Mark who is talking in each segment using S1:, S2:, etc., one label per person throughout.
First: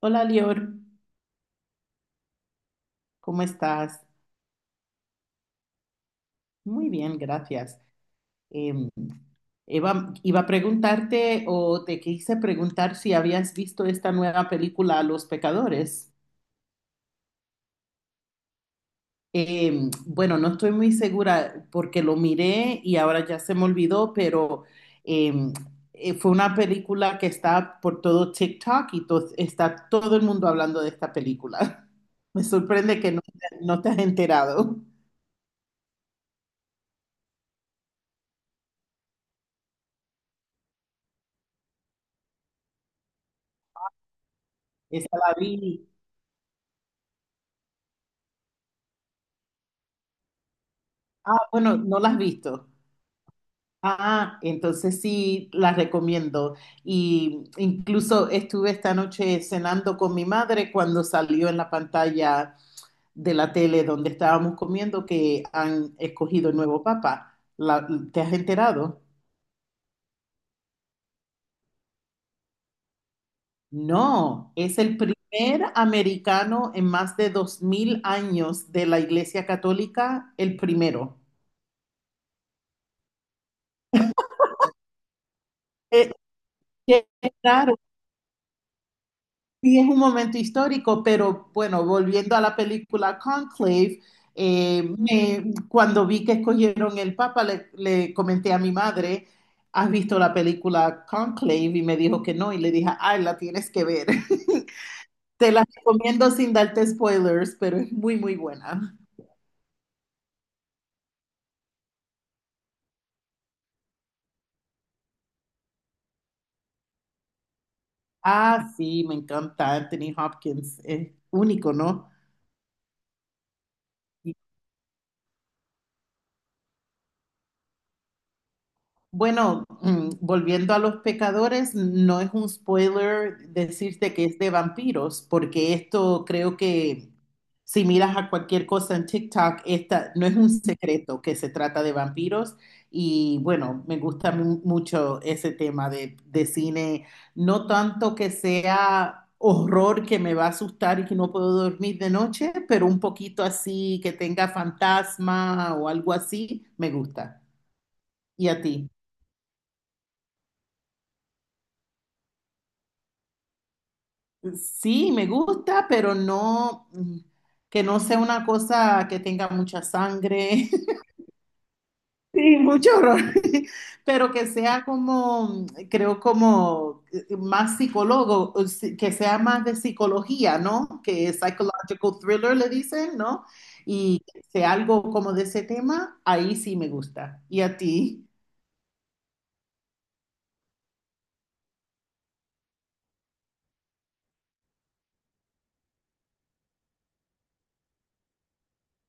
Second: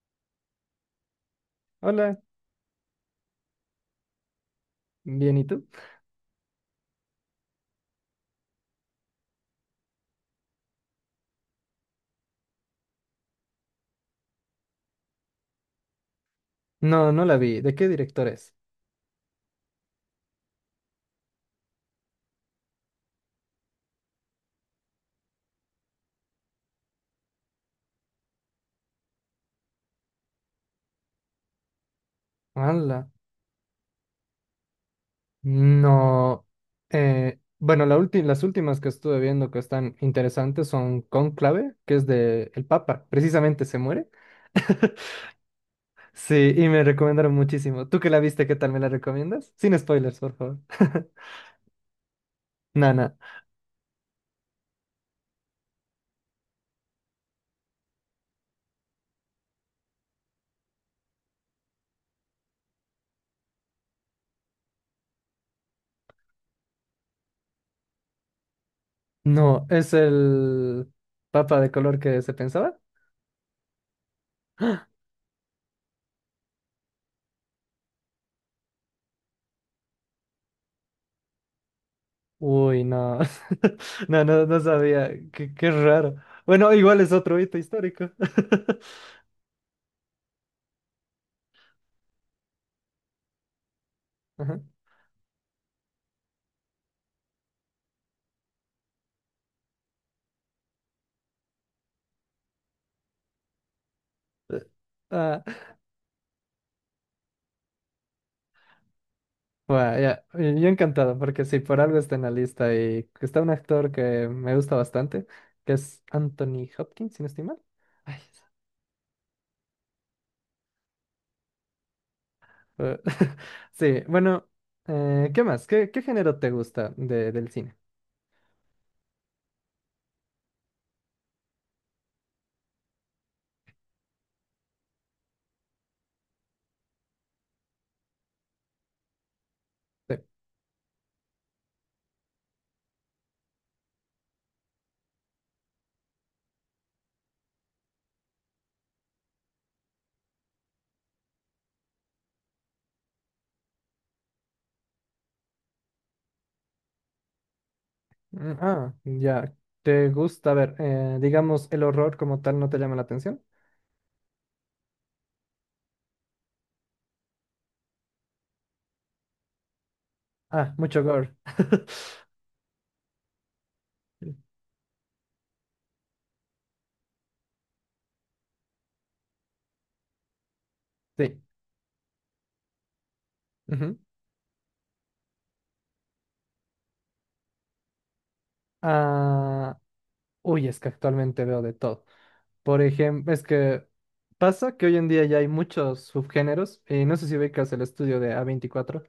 S1: Hola, Lior,
S2: Hola,
S1: ¿cómo estás?
S2: bien, ¿y tú?
S1: Muy bien, gracias. Em, Eva, iba a preguntarte o te quise preguntar si habías visto esta nueva película, Los Pecadores.
S2: No, no la vi. ¿De qué director es?
S1: Bueno, no estoy muy segura porque lo miré y ahora ya se me olvidó, pero em, fue una película que está por todo TikTok y está todo el mundo hablando de esta película. Me sorprende
S2: Hola.
S1: que no te has enterado.
S2: No. Bueno, las últimas que estuve viendo que están interesantes son Cónclave, que es de el Papa. Precisamente se muere.
S1: Esa la vi.
S2: Sí, y me recomendaron muchísimo. ¿Tú que la viste, qué tal me la recomiendas? Sin spoilers, por favor.
S1: Ah, bueno, no las has visto.
S2: Nana.
S1: Ah, entonces sí las recomiendo. Y incluso estuve esta noche cenando con mi madre cuando salió en la pantalla de la tele donde estábamos comiendo que han escogido el nuevo papa. ¿Te has enterado?
S2: No, ¿es el Papa de color que se pensaba?
S1: No, es el primer americano en más de 2000 años de la Iglesia Católica, el primero.
S2: Uy, no. No, no, no sabía. Qué, qué
S1: Eh,
S2: raro. Bueno, igual
S1: Qué
S2: es otro hito
S1: raro.
S2: histórico.
S1: Sí, es un momento histórico, pero bueno, volviendo a la película Conclave,
S2: Ajá.
S1: cuando vi que escogieron el Papa, le comenté a mi madre, ¿has visto la película Conclave? Y me dijo que no, y le dije, ay, la tienes que ver.
S2: Ah,
S1: Te la recomiendo sin darte spoilers, pero es muy, muy buena.
S2: bueno, ya, y yo encantado, porque si por algo está en la lista y está un actor que me gusta bastante, que es Anthony Hopkins, si no estoy mal. Ay,
S1: Ah, sí, me encanta Anthony Hopkins, es único, ¿no?
S2: eh, sí, bueno, ¿qué más? ¿Qué, qué género te gusta de, del cine?
S1: Bueno, volviendo a los pecadores, no es un spoiler decirte que es de vampiros, porque esto creo que si miras a cualquier cosa en TikTok, esta
S2: Te-
S1: no es un secreto que se trata de vampiros. Y bueno, me gusta mucho ese tema de cine, no tanto que sea horror que me va a asustar y que no puedo dormir de noche, pero un poquito así que tenga fantasma o algo así, me gusta. ¿Y a ti?
S2: Ah, ya, ¿te gusta? A ver, digamos, el horror como tal no te llama la atención.
S1: Sí, me gusta, pero no, que no sea una cosa que tenga mucha sangre
S2: Ah, mucho gore.
S1: y mucho horror, pero que sea como, creo como más psicólogo, o que sea más de psicología, ¿no? Que
S2: Sí.
S1: psychological thriller le dicen, ¿no?
S2: Ujú.
S1: Y que sea algo como de ese tema, ahí sí me gusta. ¿Y a ti?
S2: Ah, uy, es que actualmente veo de todo. Por ejemplo, es que pasa que hoy en día ya hay muchos subgéneros, y no sé si ubicas el estudio de A24,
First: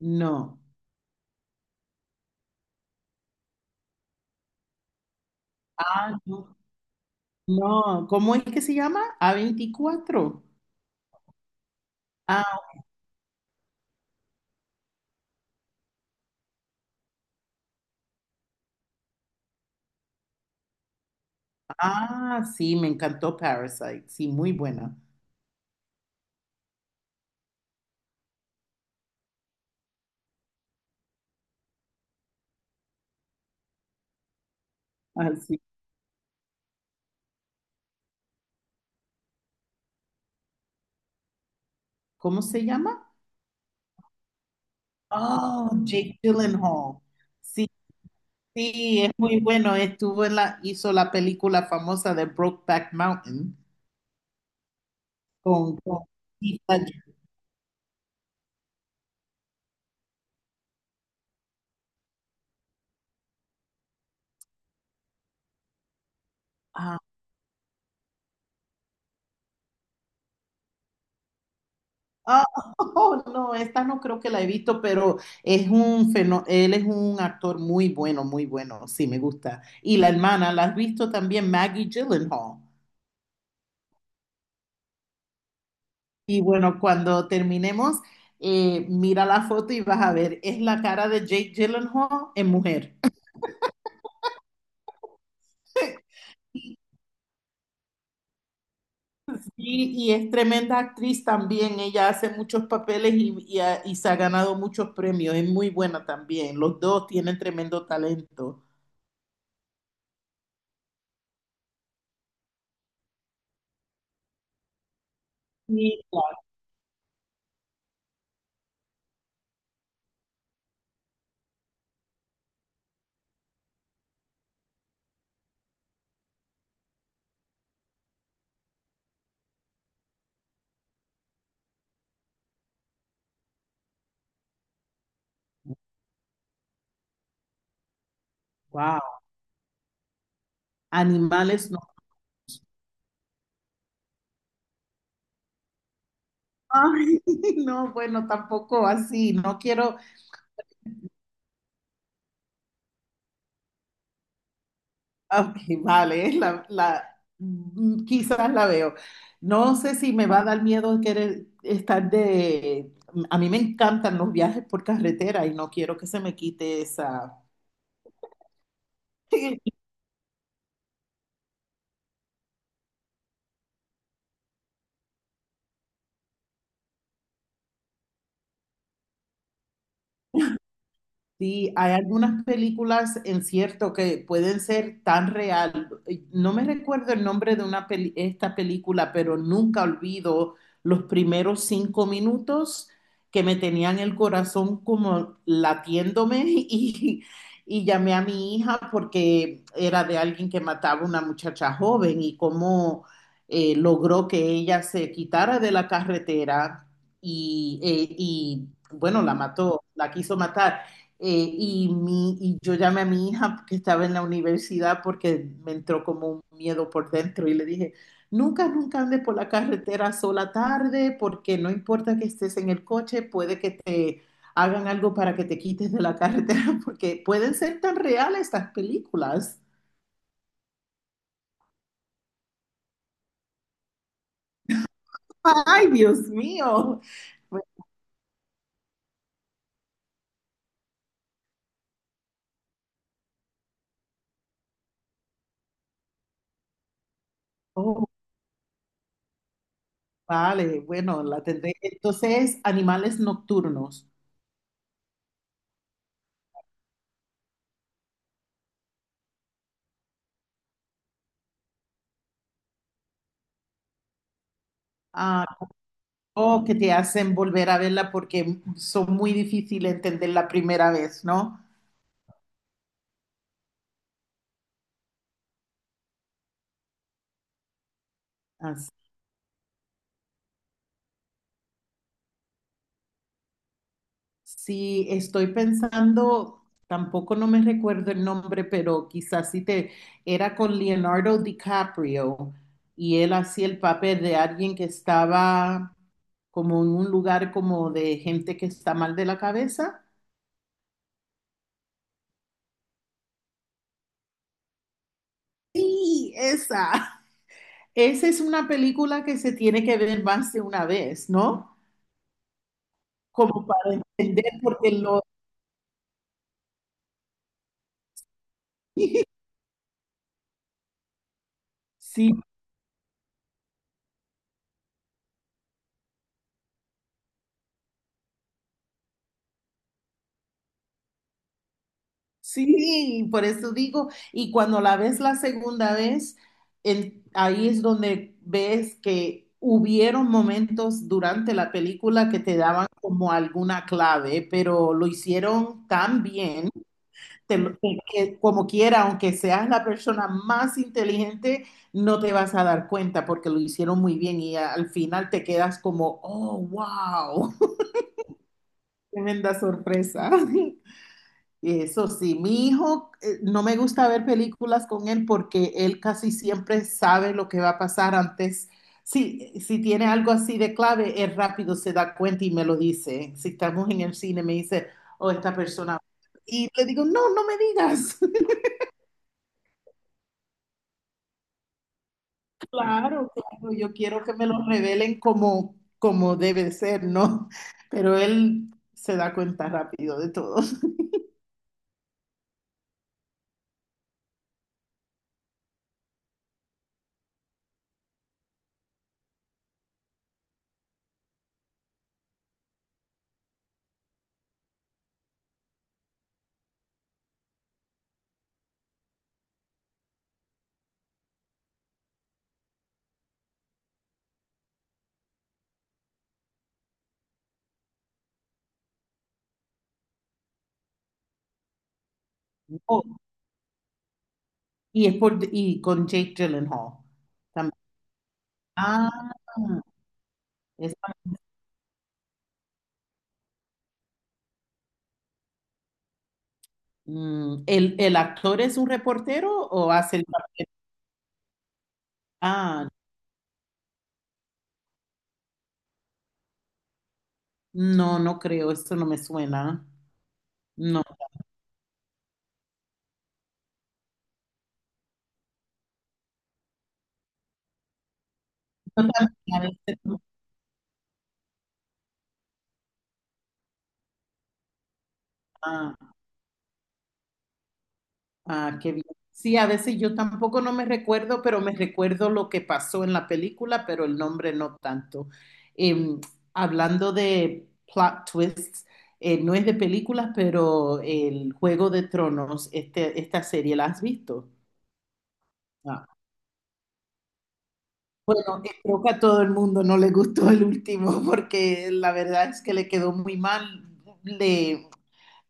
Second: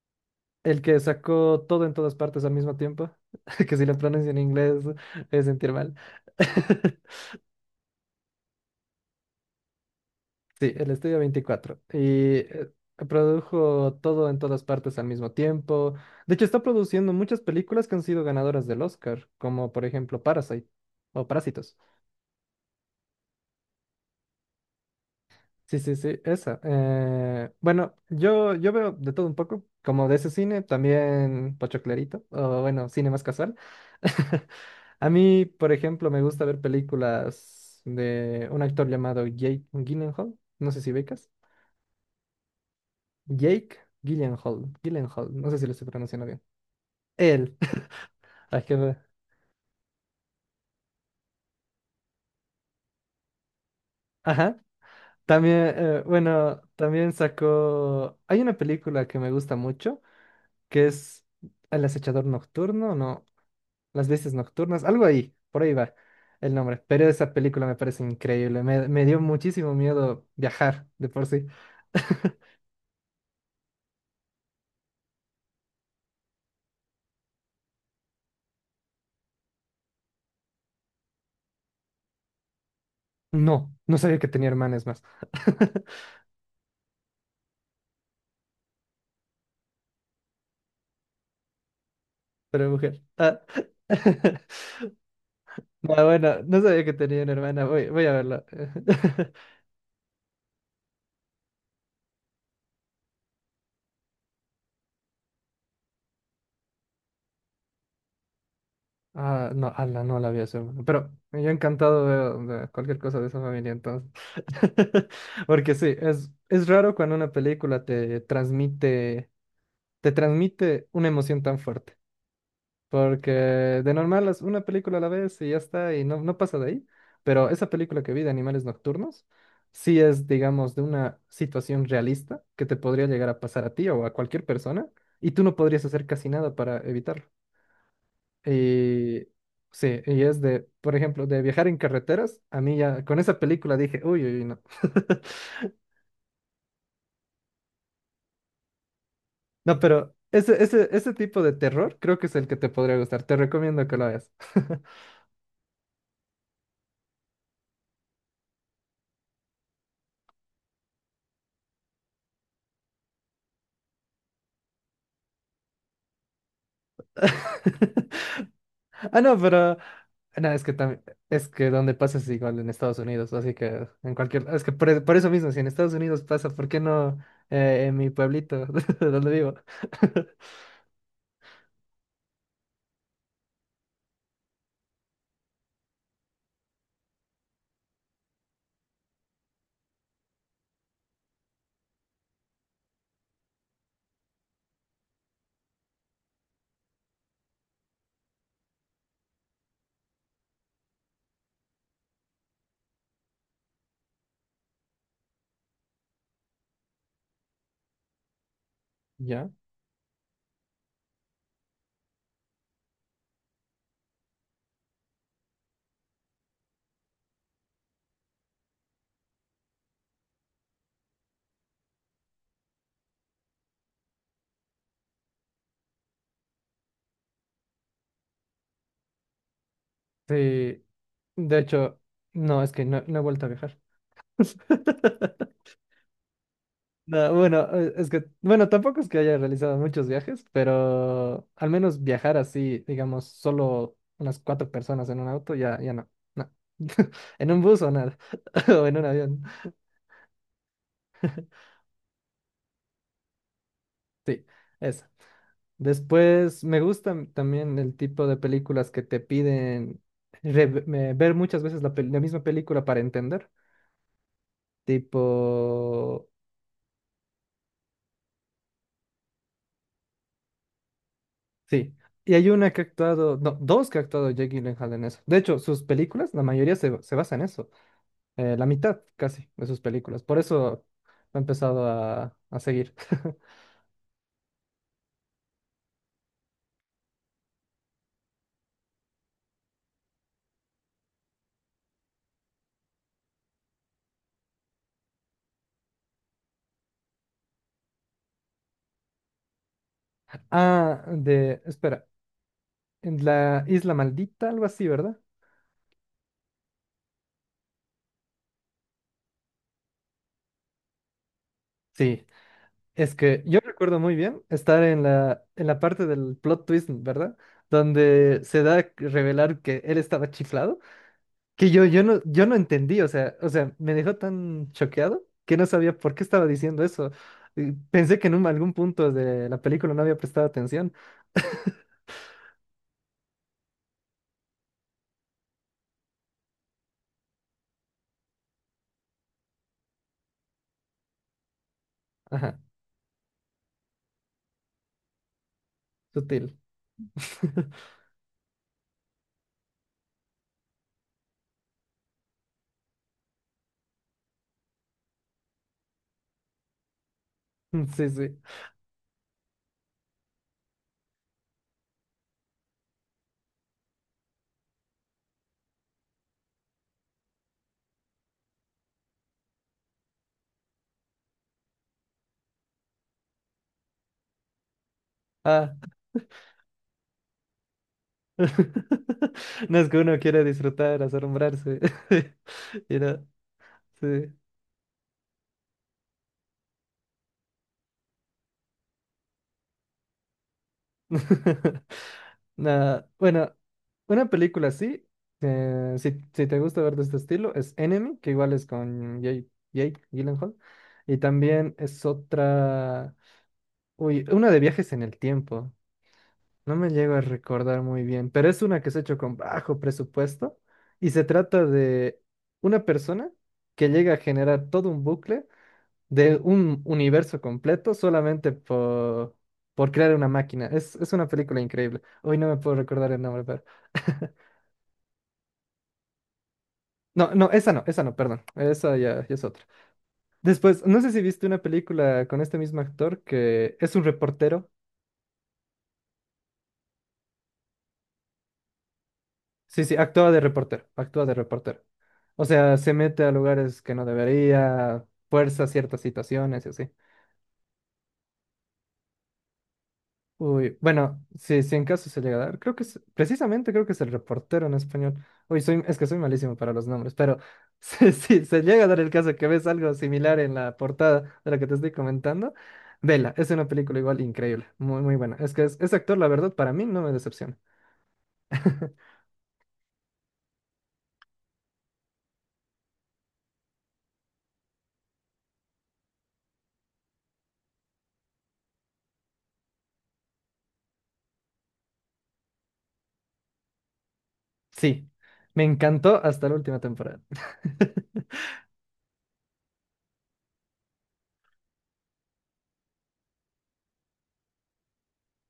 S1: No.
S2: el que sacó Todo en Todas Partes al Mismo Tiempo, que si lo pronuncio en inglés es sentir mal.
S1: Ah, no. No, ¿cómo es que se llama? A veinticuatro.
S2: Sí, el estudio veinticuatro. Y produjo Todo en Todas Partes al Mismo Tiempo. De hecho, está produciendo muchas películas que han sido ganadoras del Oscar, como por ejemplo Parasite o Parásitos.
S1: Ah, sí, me encantó Parasite. Sí, muy buena.
S2: Sí, sí, sí, esa. Bueno, yo veo de todo un poco, como de ese cine, también pochoclerito, o bueno, cine más casual. A
S1: Ah,
S2: mí,
S1: sí.
S2: por ejemplo, me gusta ver películas de un actor llamado Jake Gyllenhaal, no sé si becas.
S1: ¿Cómo se llama?
S2: Jake Gyllenhaal, Gyllenhaal, no sé si
S1: Oh,
S2: lo estoy
S1: Jake
S2: pronunciando bien.
S1: Gyllenhaal.
S2: Él.
S1: Sí,
S2: Ay, qué raro.
S1: sí, es muy bueno. Estuvo en la, hizo la película famosa de Brokeback Mountain
S2: Ajá. También,
S1: con Heath
S2: bueno,
S1: Ledger.
S2: también sacó. Hay una película que me gusta mucho, que es El Acechador Nocturno, ¿no? Las Bestias Nocturnas, algo ahí, por ahí va el nombre.
S1: Ah,
S2: Pero esa película me parece increíble. Me dio muchísimo miedo viajar de por sí.
S1: ah, oh, no, esta no creo que la he visto, pero es un él es un actor muy bueno, muy bueno. Sí, me gusta. Y la hermana, ¿la has visto también? Maggie Gyllenhaal.
S2: No, no sabía que tenía hermanas más.
S1: Y bueno, cuando terminemos, mira la foto y vas a ver, es la cara de Jake Gyllenhaal en
S2: Pero
S1: mujer.
S2: mujer. Ah. No, bueno, no sabía que tenía una hermana. Voy a verla.
S1: Y es tremenda actriz también, ella hace muchos papeles y y se ha ganado muchos premios, es muy buena también, los dos tienen tremendo talento.
S2: Ah, no, ala, no la había a. Pero yo encantado, veo de cualquier cosa de esa familia entonces. Porque sí,
S1: Y,
S2: es raro cuando una película te transmite una emoción tan fuerte. Porque de normal es una película a la vez y ya está, y no, no pasa de ahí. Pero esa película que vi, de Animales Nocturnos, sí es, digamos, de una situación realista que te podría llegar a pasar a ti o a cualquier persona, y tú no podrías hacer casi nada para evitarlo.
S1: wow,
S2: Y sí, y es de, por ejemplo, de viajar
S1: animales
S2: en
S1: no.
S2: carreteras. A mí ya con esa película dije, uy, uy, uy, no.
S1: Ay, no, bueno, tampoco así, no
S2: No,
S1: quiero.
S2: pero ese tipo de terror creo que es el que te podría gustar. Te recomiendo que lo veas.
S1: Ah, Ok, vale, es la, quizás la veo. No sé si me va a dar miedo querer estar de... A mí me encantan los viajes por carretera y no quiero que se me quite esa.
S2: Ah, no, pero... No, es que también... Es que donde pasa es igual en Estados Unidos, así que en cualquier... Es que por eso mismo, si en Estados Unidos pasa, ¿por qué no en mi pueblito, donde vivo?
S1: Sí, hay algunas películas en cierto que pueden ser tan real. No me recuerdo el nombre de una esta película, pero nunca olvido los primeros 5 minutos que me tenían el corazón como latiéndome y llamé a mi hija porque era de alguien que mataba a una muchacha joven y cómo logró que ella se quitara de la carretera y bueno, la
S2: ¿Ya?
S1: mató, la quiso matar. Y yo llamé a mi hija que estaba en la universidad porque me entró como un miedo por dentro y le dije, nunca, nunca andes por la carretera sola tarde porque no importa que estés en el coche, puede que te hagan algo para que te quites de la carretera porque pueden ser tan reales estas películas.
S2: Sí. De hecho, no, es que no, no he vuelto a viajar.
S1: Ay, Dios mío.
S2: No, bueno,
S1: Bueno,
S2: es que, bueno, tampoco es que haya realizado muchos viajes, pero al menos viajar así, digamos, solo unas cuatro personas en un auto, ya, ya no, no. En un bus o
S1: oh,
S2: nada, o en un avión.
S1: vale, bueno, la tendré. Entonces, animales nocturnos.
S2: Sí, esa. Después me gusta también el tipo de películas que te piden ver muchas veces la misma película para entender. Tipo,
S1: Ah, o que te hacen volver a verla porque son muy difíciles de entender la primera vez, ¿no?
S2: sí. Y hay una que ha actuado, no, dos que ha actuado Jake Gyllenhaal en eso. De hecho, sus películas, la mayoría se basa en eso. Eh, la
S1: Así,
S2: mitad casi de sus películas. Por eso me he empezado a seguir.
S1: sí, estoy pensando, tampoco no me recuerdo el nombre, pero quizás sí te, era con Leonardo DiCaprio y él hacía el papel de alguien que estaba como en un lugar como de gente que está mal de la cabeza.
S2: Ah, de, espera, en La Isla Maldita, algo así, ¿verdad?
S1: Sí, esa. Esa es una película que se tiene que ver más de una vez, ¿no?
S2: Sí, es que yo
S1: Como para
S2: recuerdo muy bien
S1: entender,
S2: estar
S1: porque
S2: en
S1: lo,
S2: en la parte del plot twist, ¿verdad? Donde se da a revelar que él estaba chiflado, que
S1: sí,
S2: yo no entendí, o sea, me dejó tan choqueado que no sabía por qué estaba diciendo eso. Y pensé que en algún punto de la película no había prestado atención.
S1: sí, por eso digo, y cuando la ves la segunda vez, ahí es donde ves que hubieron momentos durante la película que te
S2: Ajá,
S1: daban como alguna clave, pero lo hicieron tan
S2: sutil.
S1: bien, que como quiera, aunque seas la persona más inteligente, no te vas a dar cuenta porque lo hicieron muy bien y al final te quedas como, oh, wow,
S2: Sí, sí.
S1: tremenda sorpresa. Eso sí, mi hijo, no me gusta ver películas con él porque él casi siempre sabe lo que va a pasar antes. Sí, si tiene algo así de clave, él rápido se da cuenta y me lo dice. Si estamos en el cine, me dice, oh, esta
S2: Ah.
S1: persona. Y le digo, no, no me digas.
S2: No, es que uno quiere disfrutar, asombrarse. Mira,
S1: Claro, claro, yo quiero
S2: sí.
S1: que me lo revelen como, como debe de ser, ¿no? Pero él se da cuenta rápido de todo.
S2: Nah, bueno, una película así, si, si te gusta ver de este estilo, es Enemy, que igual es con Jake Gyllenhaal. Y también es otra, uy, una de viajes en el tiempo. No me llego a recordar muy bien, pero es una que se ha hecho con bajo presupuesto y se trata de una persona que llega a generar todo un bucle de un universo completo solamente por crear una máquina. Es una película increíble. Hoy no me puedo
S1: Oh,
S2: recordar el nombre, pero...
S1: y es por, y con Jake Gyllenhaal
S2: No, no, esa
S1: también.
S2: no, esa no, perdón. Esa ya,
S1: Ah.
S2: ya es otra. Después, no sé
S1: Esa-
S2: si viste una película con este mismo actor que es un reportero.
S1: ¿El, el actor es un reportero
S2: Sí,
S1: o
S2: sí,
S1: hace el
S2: actúa de
S1: papel?
S2: reportero, actúa de reportero. O sea,
S1: Ah,
S2: se mete a lugares que no debería, fuerza ciertas situaciones y así.
S1: no, no creo, eso no me suena.
S2: Uy,
S1: No,
S2: bueno, sí, sí, en caso se llega a dar. Creo que es, precisamente creo que es El Reportero en español. Uy, soy, es que soy malísimo para los nombres, pero sí, sí, se llega a
S1: yo
S2: dar el
S1: también
S2: caso que
S1: a
S2: ves algo
S1: veces
S2: similar en la portada de la que te estoy comentando. Vela, es una película igual increíble, muy, muy buena. Es que ese
S1: ah,
S2: actor, la verdad, para mí no me decepciona.
S1: ah, qué bien. Sí, a veces yo tampoco no me recuerdo, pero me recuerdo lo que pasó en la película, pero el nombre no tanto. Eh, Hablando de plot twists, no es de películas, pero el Juego de Tronos, este, esta serie, ¿la has visto?
S2: Sí, me encantó hasta la última temporada.
S1: Bueno, creo que a todo el mundo no le gustó el último porque la verdad es que le quedó muy mal. Le,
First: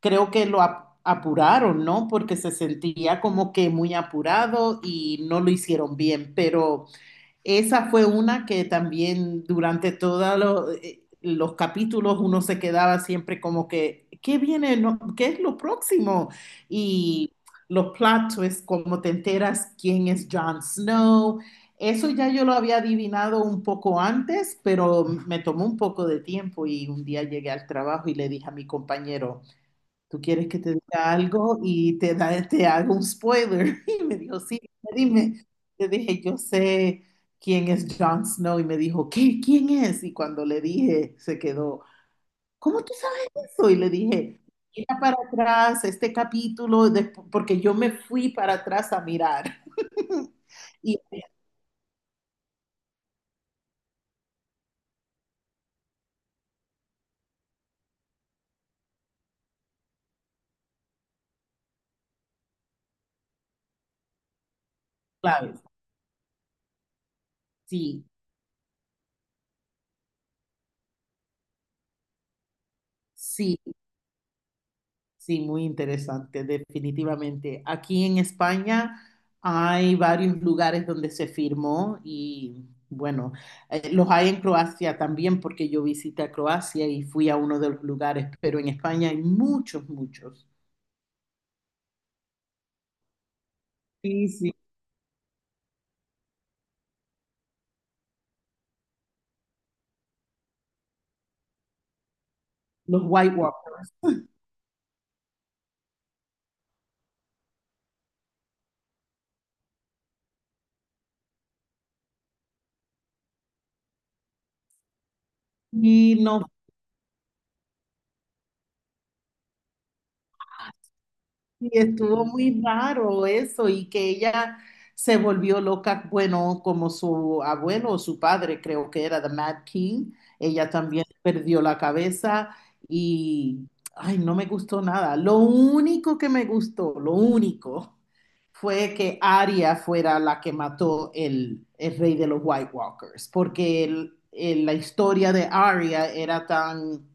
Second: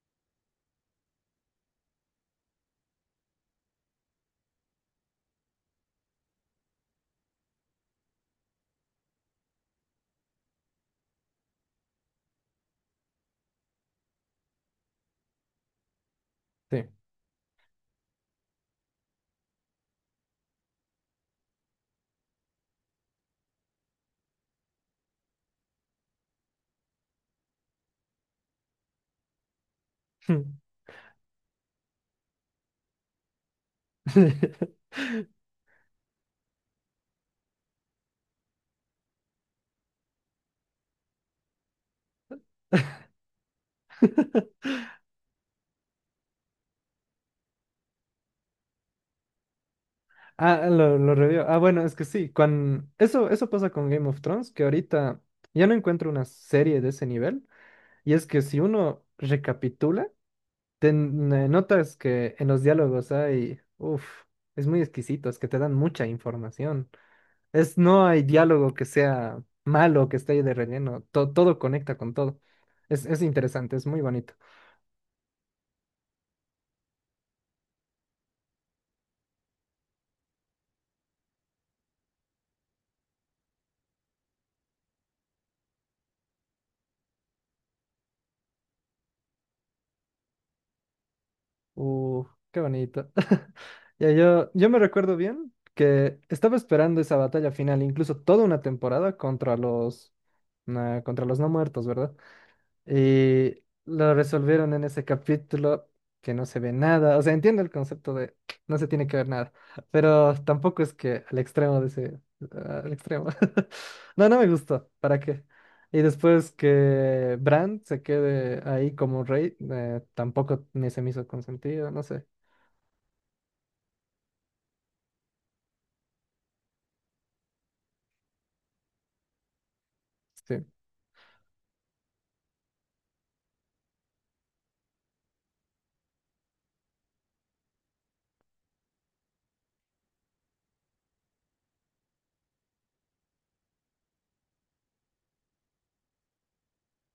S1: Creo que lo apuraron, ¿no? Porque se sentía como que muy apurado y no lo hicieron bien, pero esa fue una que también durante todos los capítulos uno se quedaba siempre como que, ¿qué viene? No, ¿qué es lo próximo?
S2: Sí.
S1: Y los plot twists, como te enteras quién es Jon Snow. Eso ya yo lo había adivinado un poco antes, pero me tomó un poco de tiempo y un día llegué al trabajo y le dije a mi compañero, tú quieres que te diga algo y te, da, te hago un spoiler. Y me dijo, sí, dime. Le dije, yo sé quién es Jon Snow. Y me dijo, ¿qué? ¿Quién es? Y cuando le dije, se quedó, ¿cómo tú sabes eso? Y le dije, mira para atrás este capítulo, porque yo me fui para atrás a mirar.
S2: Ah,
S1: Y
S2: lo revió. Ah, bueno, es que sí, con... eso pasa con Game of Thrones, que ahorita ya no encuentro una serie de ese nivel. Y es que si uno recapitula, notas que en los diálogos hay, uff, es muy exquisito, es que te
S1: claro,
S2: dan mucha información. Es,
S1: sí,
S2: no hay diálogo que sea malo, que esté ahí de relleno, todo conecta con todo. Es
S1: sí.
S2: interesante, es muy bonito.
S1: Sí, muy interesante, definitivamente. Aquí en España hay varios lugares donde se firmó y bueno, los hay en Croacia también porque yo visité a Croacia y fui a uno de los lugares, pero en España hay muchos, muchos.
S2: Uf, qué bonito. Ya
S1: Sí, sí.
S2: yo me recuerdo bien que estaba esperando esa batalla final, incluso toda una temporada contra los, nah, contra los no muertos, ¿verdad?
S1: Los White
S2: Y
S1: Walkers.
S2: lo resolvieron en ese capítulo que no se ve nada. O sea, entiendo el concepto de no se tiene que ver nada, pero tampoco es que al extremo de ese, al extremo. No, no me gustó. ¿Para qué? Y
S1: Y no.
S2: después que Bran se quede ahí como rey, tampoco ni se me hizo
S1: Y
S2: consentido, no
S1: estuvo
S2: sé.
S1: muy raro eso y que ella se volvió loca, bueno, como su abuelo o su padre, creo que era The Mad King,
S2: Sí,
S1: ella también perdió la cabeza y, ay, no me gustó nada. Lo único que me gustó, lo único, fue que Arya fuera la que mató el rey de los White Walkers, porque la historia de Arya era tan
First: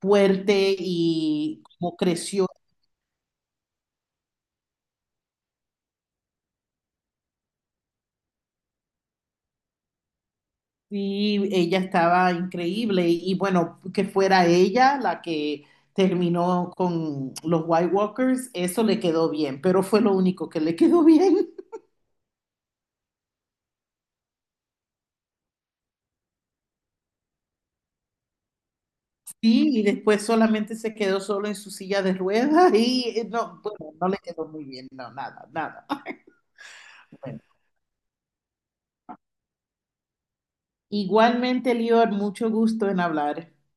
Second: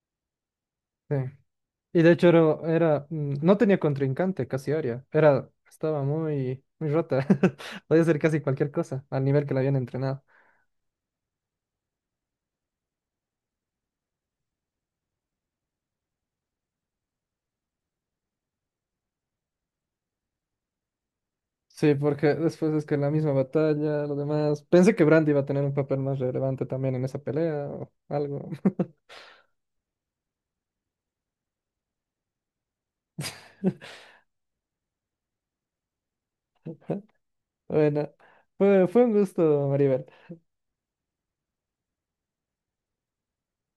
S1: fuerte
S2: sí.
S1: y como
S2: Y de hecho
S1: creció.
S2: era, era, mm, no tenía contrincante, casi Arya. Era, estaba muy, muy rota. Podía hacer casi cualquier cosa, al nivel que la habían entrenado.
S1: Sí, ella estaba increíble y bueno, que fuera ella la que terminó con los White Walkers, eso le quedó bien, pero fue lo único que le quedó bien.
S2: Sí, porque después es que la misma batalla, lo demás. Pensé que Brandy iba a tener un papel más relevante también en esa pelea o algo.
S1: Sí, y después solamente se quedó solo en su silla de ruedas y no, bueno, no le quedó muy bien, no, nada, nada. Bueno,
S2: Bueno, fue, fue un gusto, Maribel.
S1: igualmente, Lior, mucho gusto en hablar.